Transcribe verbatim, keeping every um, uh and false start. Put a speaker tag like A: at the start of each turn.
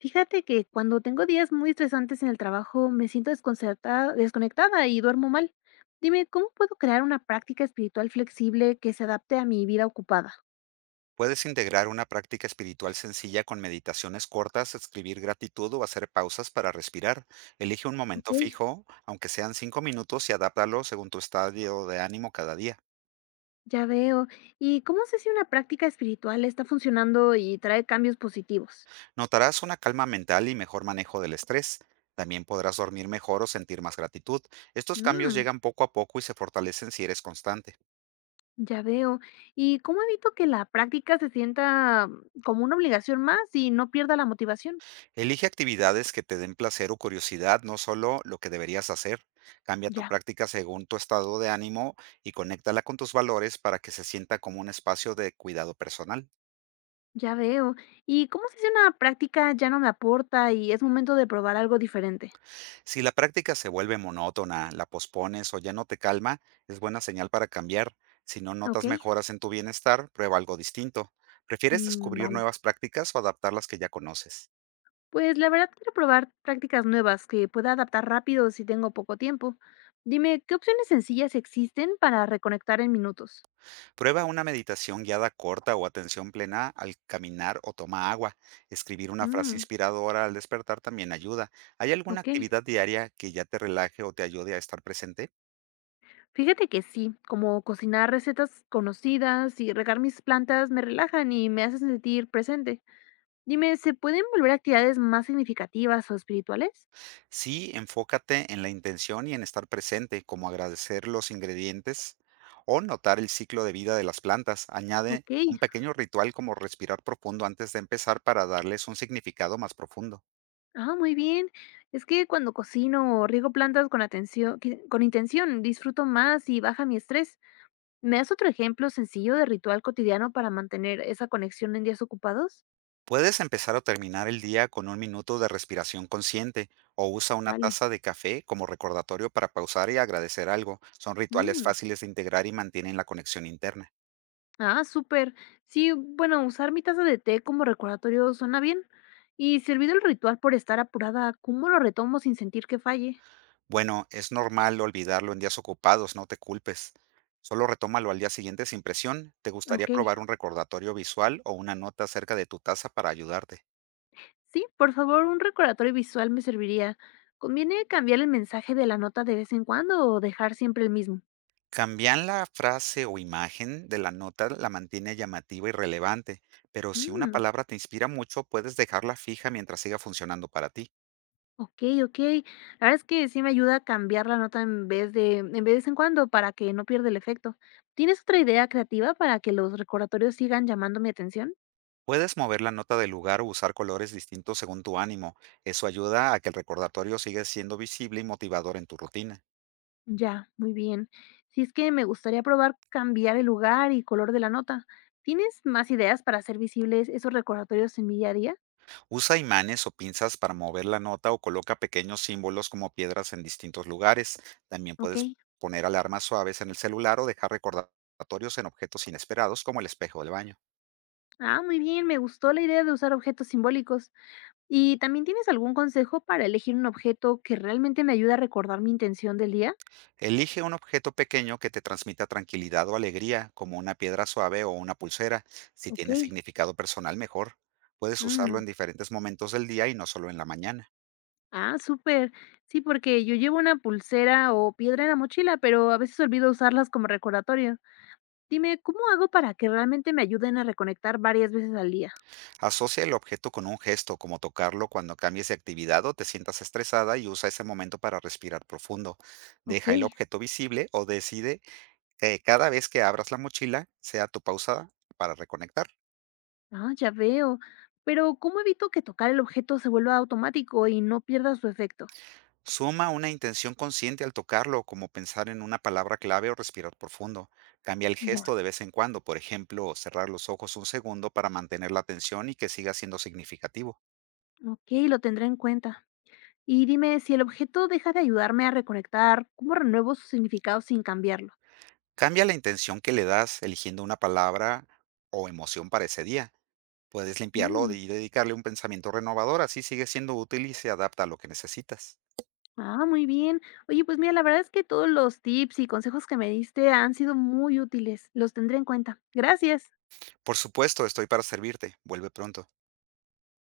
A: Fíjate que cuando tengo días muy estresantes en el trabajo, me siento desconcertada, desconectada y duermo mal. Dime, ¿cómo puedo crear una práctica espiritual flexible que se adapte a mi vida ocupada?
B: Puedes integrar una práctica espiritual sencilla con meditaciones cortas, escribir gratitud o hacer pausas para respirar. Elige un
A: Ok,
B: momento fijo, aunque sean cinco minutos, y adáptalo según tu estadio de ánimo cada día.
A: ya veo. ¿Y cómo sé si una práctica espiritual está funcionando y trae cambios positivos?
B: Notarás una calma mental y mejor manejo del estrés. También podrás dormir mejor o sentir más gratitud. Estos cambios
A: Mm,
B: llegan poco a poco y se fortalecen si eres constante.
A: ya veo. ¿Y cómo evito que la práctica se sienta mm, como una obligación más y no pierda la motivación?
B: Elige actividades que te den placer o curiosidad, no solo lo que deberías hacer. Cambia tu
A: Ya,
B: práctica según tu estado de ánimo y conéctala con tus valores para que se sienta como un espacio de cuidado personal.
A: ya veo. ¿Y cómo sé si una práctica ya no me aporta y es momento de probar algo diferente?
B: Si la práctica se vuelve monótona, la pospones o ya no te calma, es buena señal para cambiar. Si no notas
A: Okey,
B: mejoras en tu bienestar, prueba algo distinto. ¿Prefieres
A: mm,
B: descubrir
A: vale.
B: nuevas prácticas o adaptar las que ya conoces?
A: Pues, la verdad quiero probar prácticas nuevas que pueda adaptar rápido si tengo poco tiempo. Dime, ¿qué opciones sencillas existen para reconectar en minutos?
B: Prueba una meditación guiada corta o atención plena al caminar o toma agua. Escribir una frase
A: Mm,
B: inspiradora al despertar también ayuda. ¿Hay alguna
A: okey.
B: actividad diaria que ya te relaje o te ayude a estar presente?
A: Fíjate que sí, como cocinar recetas conocidas y regar mis plantas me relajan y me hacen sentir presente. Dime, ¿se pueden volver actividades más significativas o espirituales?
B: Sí, enfócate en la intención y en estar presente, como agradecer los ingredientes o notar el ciclo de vida de las plantas. Añade
A: Okey.
B: un pequeño ritual como respirar profundo antes de empezar para darles un significado más profundo.
A: Ah, muy bien. Es que cuando cocino o riego plantas con atención con intención, disfruto más y baja mi estrés. ¿Me das otro ejemplo sencillo de ritual cotidiano para mantener esa conexión en días ocupados?
B: Puedes empezar o terminar el día con un minuto de respiración consciente o usa una
A: Vale.
B: taza de café como recordatorio para pausar y agradecer algo. Son rituales
A: Mm.
B: fáciles de integrar y mantienen la conexión interna.
A: Ah, súper. Sí, bueno, usar mi taza de té como recordatorio suena bien. Y si olvido el ritual por estar apurada, ¿cómo lo retomo sin sentir que falle?
B: Bueno, es normal olvidarlo en días ocupados, no te culpes. Solo retómalo al día siguiente sin presión. ¿Te gustaría
A: Ok.
B: probar un recordatorio visual o una nota cerca de tu taza para ayudarte?
A: Sí, por favor, un recordatorio visual me serviría. ¿Conviene cambiar el mensaje de la nota de vez en cuando o dejar siempre el mismo?
B: Cambiar la frase o imagen de la nota la mantiene llamativa y relevante, pero si una
A: Mm.
B: palabra te inspira mucho, puedes dejarla fija mientras siga funcionando para ti.
A: Okey, okey. La verdad es que sí me ayuda a cambiar la nota en vez de en vez en cuando para que no pierda el efecto. ¿Tienes otra idea creativa para que los recordatorios sigan llamando mi atención?
B: Puedes mover la nota del lugar o usar colores distintos según tu ánimo. Eso ayuda a que el recordatorio siga siendo visible y motivador en tu rutina.
A: Ya, muy bien. Si es que me gustaría probar cambiar el lugar y color de la nota. ¿Tienes más ideas para hacer visibles esos recordatorios en mi día a día?
B: Usa imanes o pinzas para mover la nota o coloca pequeños símbolos como piedras en distintos lugares. También puedes
A: Okey.
B: poner alarmas suaves en el celular o dejar recordatorios en objetos inesperados como el espejo del baño.
A: Ah, muy bien, me gustó la idea de usar objetos simbólicos. ¿Y también tienes algún consejo para elegir un objeto que realmente me ayude a recordar mi intención del día?
B: Elige un objeto pequeño que te transmita tranquilidad o alegría, como una piedra suave o una pulsera. Si tiene
A: Okey,
B: significado personal, mejor. Puedes usarlo
A: mm.
B: en diferentes momentos del día y no solo en la mañana.
A: Ah, súper. Sí, porque yo llevo una pulsera o piedra en la mochila, pero a veces olvido usarlas como recordatorio. Dime, ¿cómo hago para que realmente me ayuden a reconectar varias veces al día?
B: Asocia el objeto con un gesto, como tocarlo cuando cambies de actividad o te sientas estresada y usa ese momento para respirar profundo.
A: Ok,
B: Deja el objeto visible o decide que cada vez que abras la mochila sea tu pausa para reconectar.
A: ah, ya veo. Pero ¿cómo evito que tocar el objeto se vuelva automático y no pierda su efecto?
B: Suma una intención consciente al tocarlo, como pensar en una palabra clave o respirar profundo. Cambia el
A: Ya,
B: gesto de vez en cuando, por ejemplo, cerrar los ojos un segundo para mantener la atención y que siga siendo significativo.
A: ok, lo tendré en cuenta. Y dime, si el objeto deja de ayudarme a reconectar, ¿cómo renuevo su significado sin cambiarlo?
B: Cambia la intención que le das eligiendo una palabra o emoción para ese día. Puedes limpiarlo
A: Mm.
B: y dedicarle un pensamiento renovador, así sigue siendo útil y se adapta a lo que necesitas.
A: Ah, muy bien. Oye, pues mira, la verdad es que todos los tips y consejos que me diste han sido muy útiles. Los tendré en cuenta. Gracias.
B: Por supuesto, estoy para servirte. Vuelve pronto.